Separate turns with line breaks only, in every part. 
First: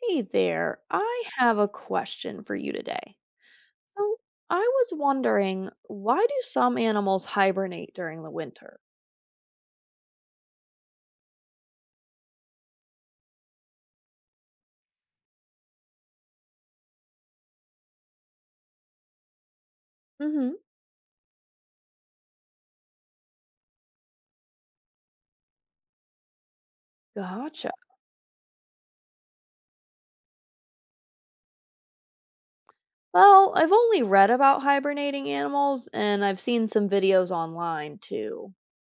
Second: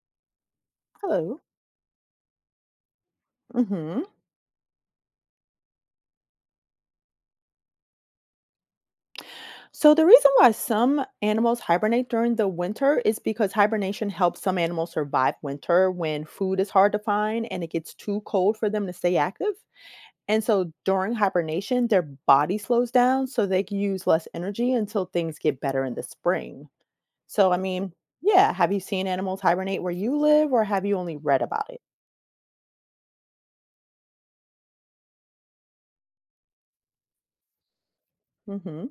Hey there, I
Hello.
have a question for you today.
Hmm.
So, I was wondering, why do some animals hibernate during the winter?
So, the reason why some animals hibernate during the winter is because hibernation helps some animals survive winter when food is hard to find and it gets too cold for them to stay active. And
Hmm.
so, during hibernation, their body slows down so they can use less energy until things get better in the spring. So, I
Gotcha.
mean, yeah, have you seen animals hibernate where you live or have you only read about it?
Well, I've only read about hibernating animals, and I've seen some videos online too.
Hmm.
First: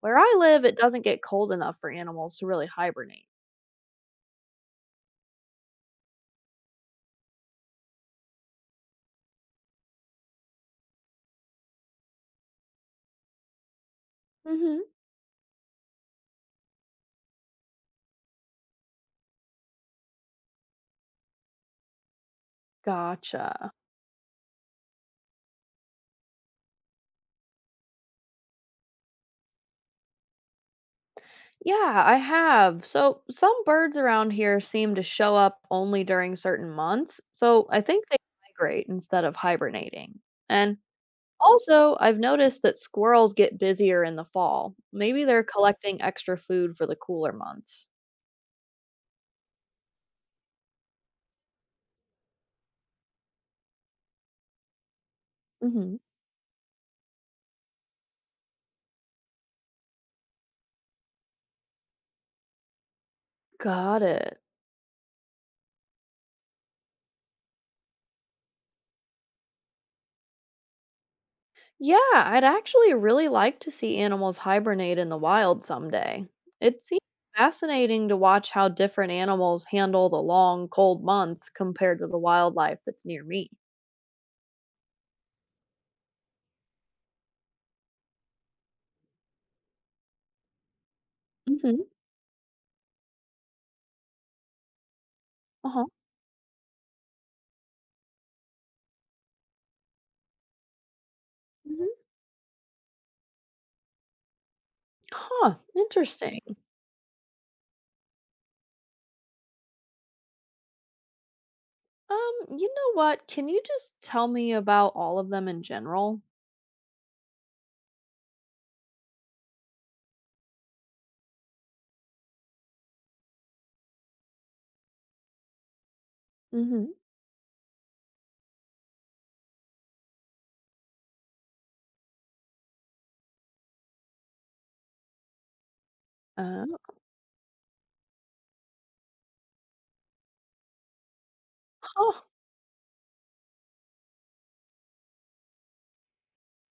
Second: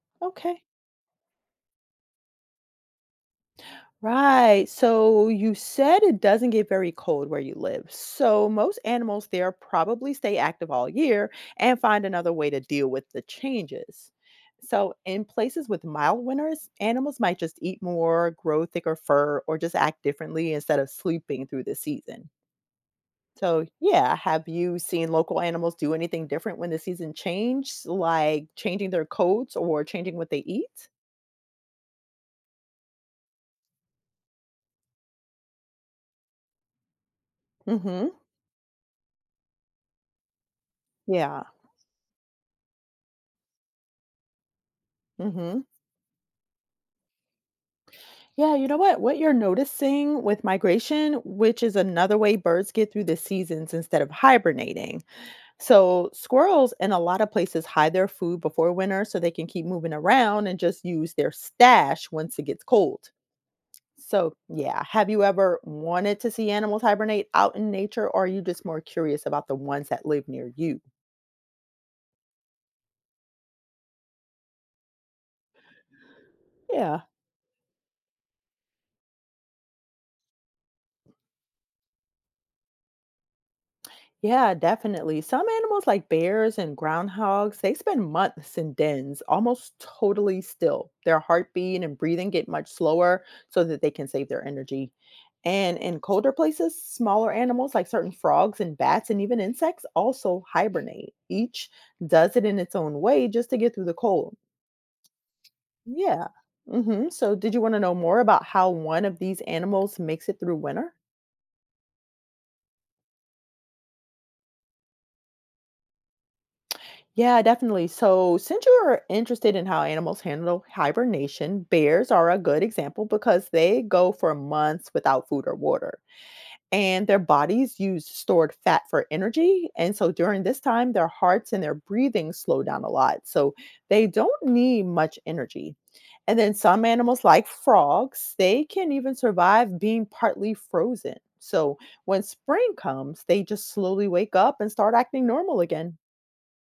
Where I
Okay.
live, it doesn't get cold enough for animals to really hibernate.
Right. So you said it doesn't get very cold where you live. So most animals there probably stay active all year and find another way to deal with the changes.
Hmm.
So in places with mild winters, animals might just eat more, grow thicker fur, or just act differently instead of sleeping through the season. So
Gotcha.
yeah, have you seen local animals do anything different when the season changes, like changing their coats or changing what they eat?
Yeah, I have. So some birds around here seem to show up only during certain months. So I think
Mhm.
they migrate instead of hibernating. And
Yeah.
also, I've noticed that squirrels get busier in the fall. Maybe they're
Mhm.
collecting extra food for the cooler months.
Yeah, you know what? What you're noticing with migration, which is another way birds get through the seasons instead of hibernating.
Hmm.
So, squirrels in a lot of places hide their food before winter so they can keep moving around and just use their stash once it gets cold.
Got
So,
it.
yeah, have you ever wanted to see animals hibernate out in nature, or are you just more curious about the ones that live near you?
Yeah, I'd actually really like to see animals hibernate in the wild someday. It seems
Yeah.
fascinating to watch how different animals handle the long, cold months compared to the wildlife that's near me.
Yeah, definitely. Some animals like bears and groundhogs, they spend months in dens almost totally still. Their heartbeat
Mm-hmm.
and breathing get much slower so that they can save their energy. And
Uh-huh.
in colder places, smaller animals like certain frogs and bats and even insects also hibernate. Each
Hmm.
does it in its own way just to get through the cold.
Huh.
Yeah.
Interesting.
Hmm. So, did you want to know more about how one of these animals makes it through winter?
You know what? Can you just tell me about all of them in general?
Yeah, definitely. So, since you are interested in how animals handle hibernation, bears are a good example because they go for months without food or water.
Mm-hmm.
And their bodies use stored fat for energy. And so, during this time, their hearts and their breathing slow down a lot. So, they don't need much energy. And then,
Uh,
some animals, like frogs, they can even survive being partly frozen. So,
huh.
when spring comes, they just slowly wake up and start acting normal again.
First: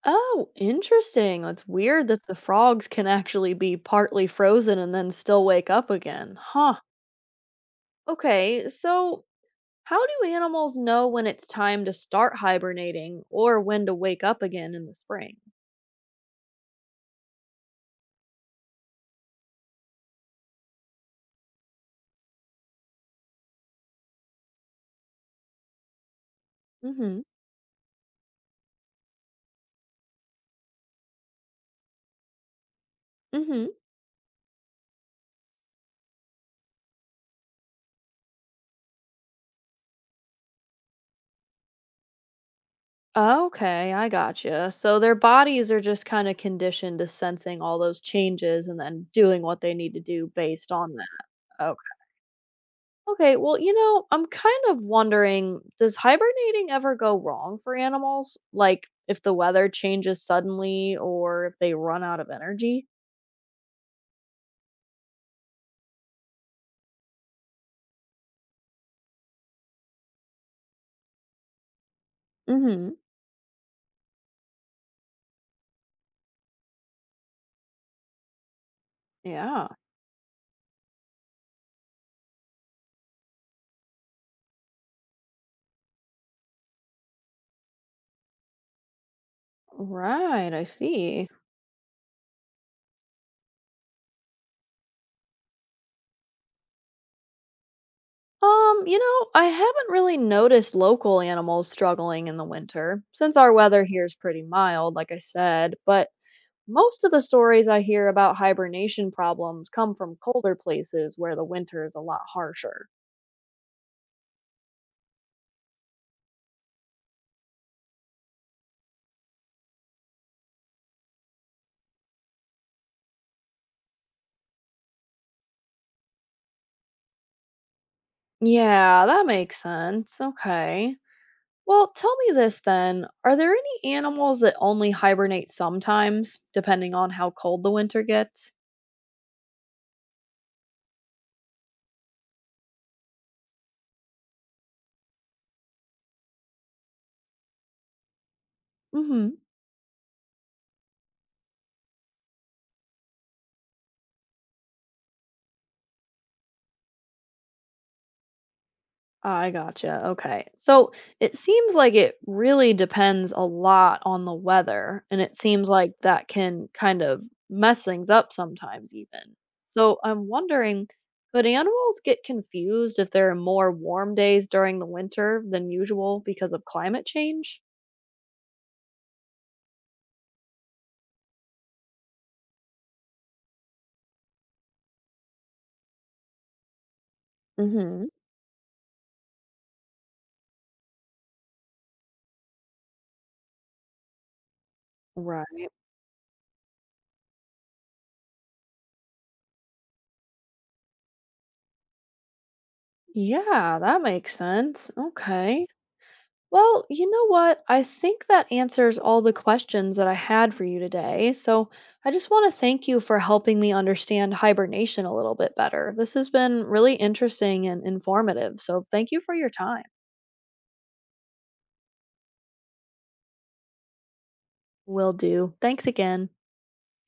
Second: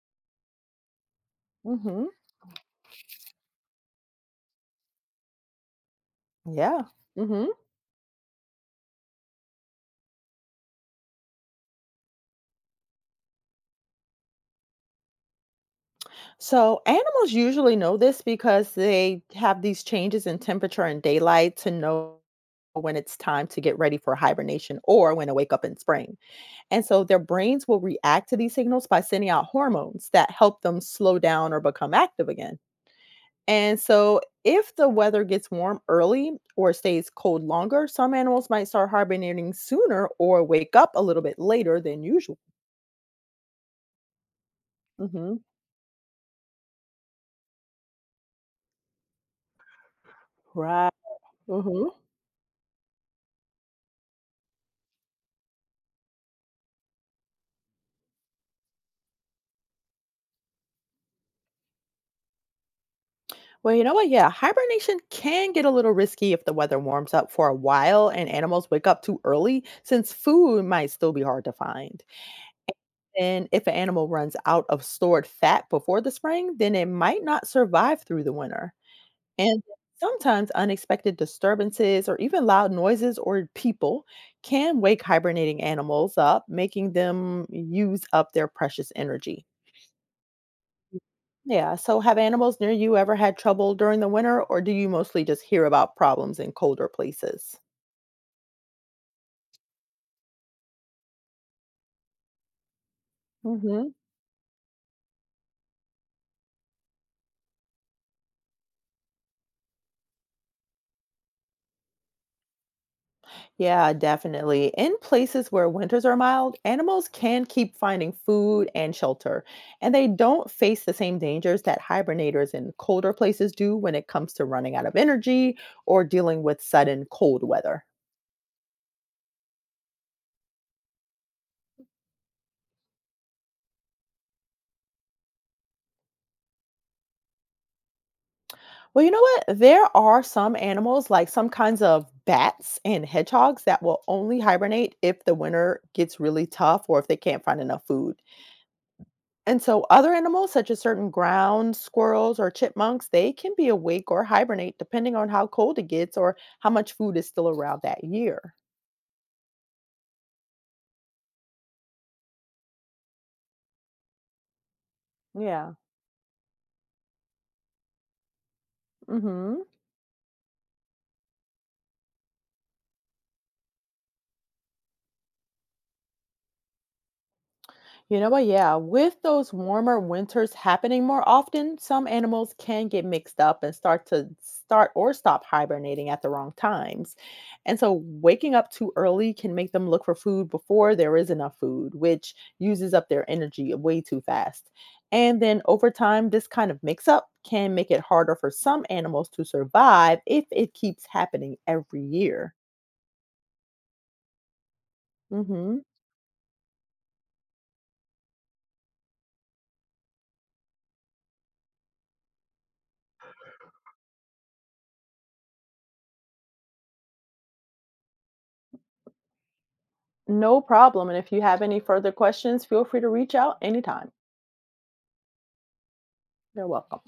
Oh, interesting. It's
Hmm.
weird that the frogs can actually be partly frozen and then still wake up again. Huh.
Yeah. Hmm.
Okay, so how do animals know when it's time to start hibernating or when to wake up again in the spring?
So animals usually know this because they have these changes in temperature and daylight to know when it's time to get ready for hibernation or when to wake up in spring. And so their
Mm-hmm.
brains will react to these signals by sending out hormones that help them slow down or become active again.
Mm-hmm.
And so if the weather gets warm early or stays cold longer, some animals might start hibernating sooner or wake up a little bit later than usual.
Okay, I gotcha. So their
Hmm.
bodies are just kind of conditioned to sensing all those changes and then doing what they need to do based
Right.
on that. Okay. Okay, well, you know, I'm kind of wondering, does hibernating ever go wrong for animals? Like if the weather changes suddenly or if they run out of energy?
Well, you know what? Yeah, hibernation can get a little risky if the weather warms up for a while and animals wake up too early, since food might still be hard to find.
Hmm.
And if an animal runs out of stored fat before the spring, then it might not survive through the winter. And
Yeah.
sometimes unexpected disturbances or even loud noises or people can wake hibernating animals up, making them use up their precious energy.
Right, I see.
Yeah, so have animals near you ever had trouble during the winter, or do you mostly just hear about problems in colder places?
You know, I haven't really noticed local animals struggling in the winter since our
Hmm.
weather here is pretty mild, like I said, but most of the stories I hear about hibernation problems come from colder places where the winter is a lot harsher.
Yeah, definitely. In places where winters are mild, animals can keep finding food and shelter, and they don't face the same dangers that hibernators in colder places do when it comes to running out of energy or dealing with sudden cold weather.
Yeah, that makes sense. Okay. Well, tell me this then. Are there any animals that only hibernate sometimes, depending on how cold the winter gets?
Well, you know what? There are some animals, like some kinds of bats and hedgehogs, that will only hibernate if the winter gets really tough or if they can't find enough food.
Mm hmm.
And so, other animals, such as certain ground squirrels or chipmunks, they can be awake or hibernate depending on how cold it gets or how much food is still around that year.
I gotcha. Okay. So it seems like it really depends a lot on the weather, and it seems
Yeah.
like that can kind of mess things up sometimes,
Mm
even.
hmm.
So I'm wondering, could animals get confused if there are more warm days during the winter than usual because of climate change?
You know what? Yeah, with those warmer winters happening more often, some animals can get mixed up and start or stop hibernating at the wrong times. And so
Hmm.
waking up too early can make them look for food before there is enough food, which uses up their energy way too fast. And then
Right.
over time, this kind of mix up can make it harder for some animals to survive if it keeps happening every year.
Yeah, that makes sense. Okay.
Hmm.
Well, you know what? I think that answers all the questions that I had for you today. So I just want to thank you for helping me understand hibernation a little bit better. This has been really interesting and informative. So thank you for your time.
No problem. And if you have any further questions, feel free to reach out anytime.
Will do. Thanks again.
You're welcome.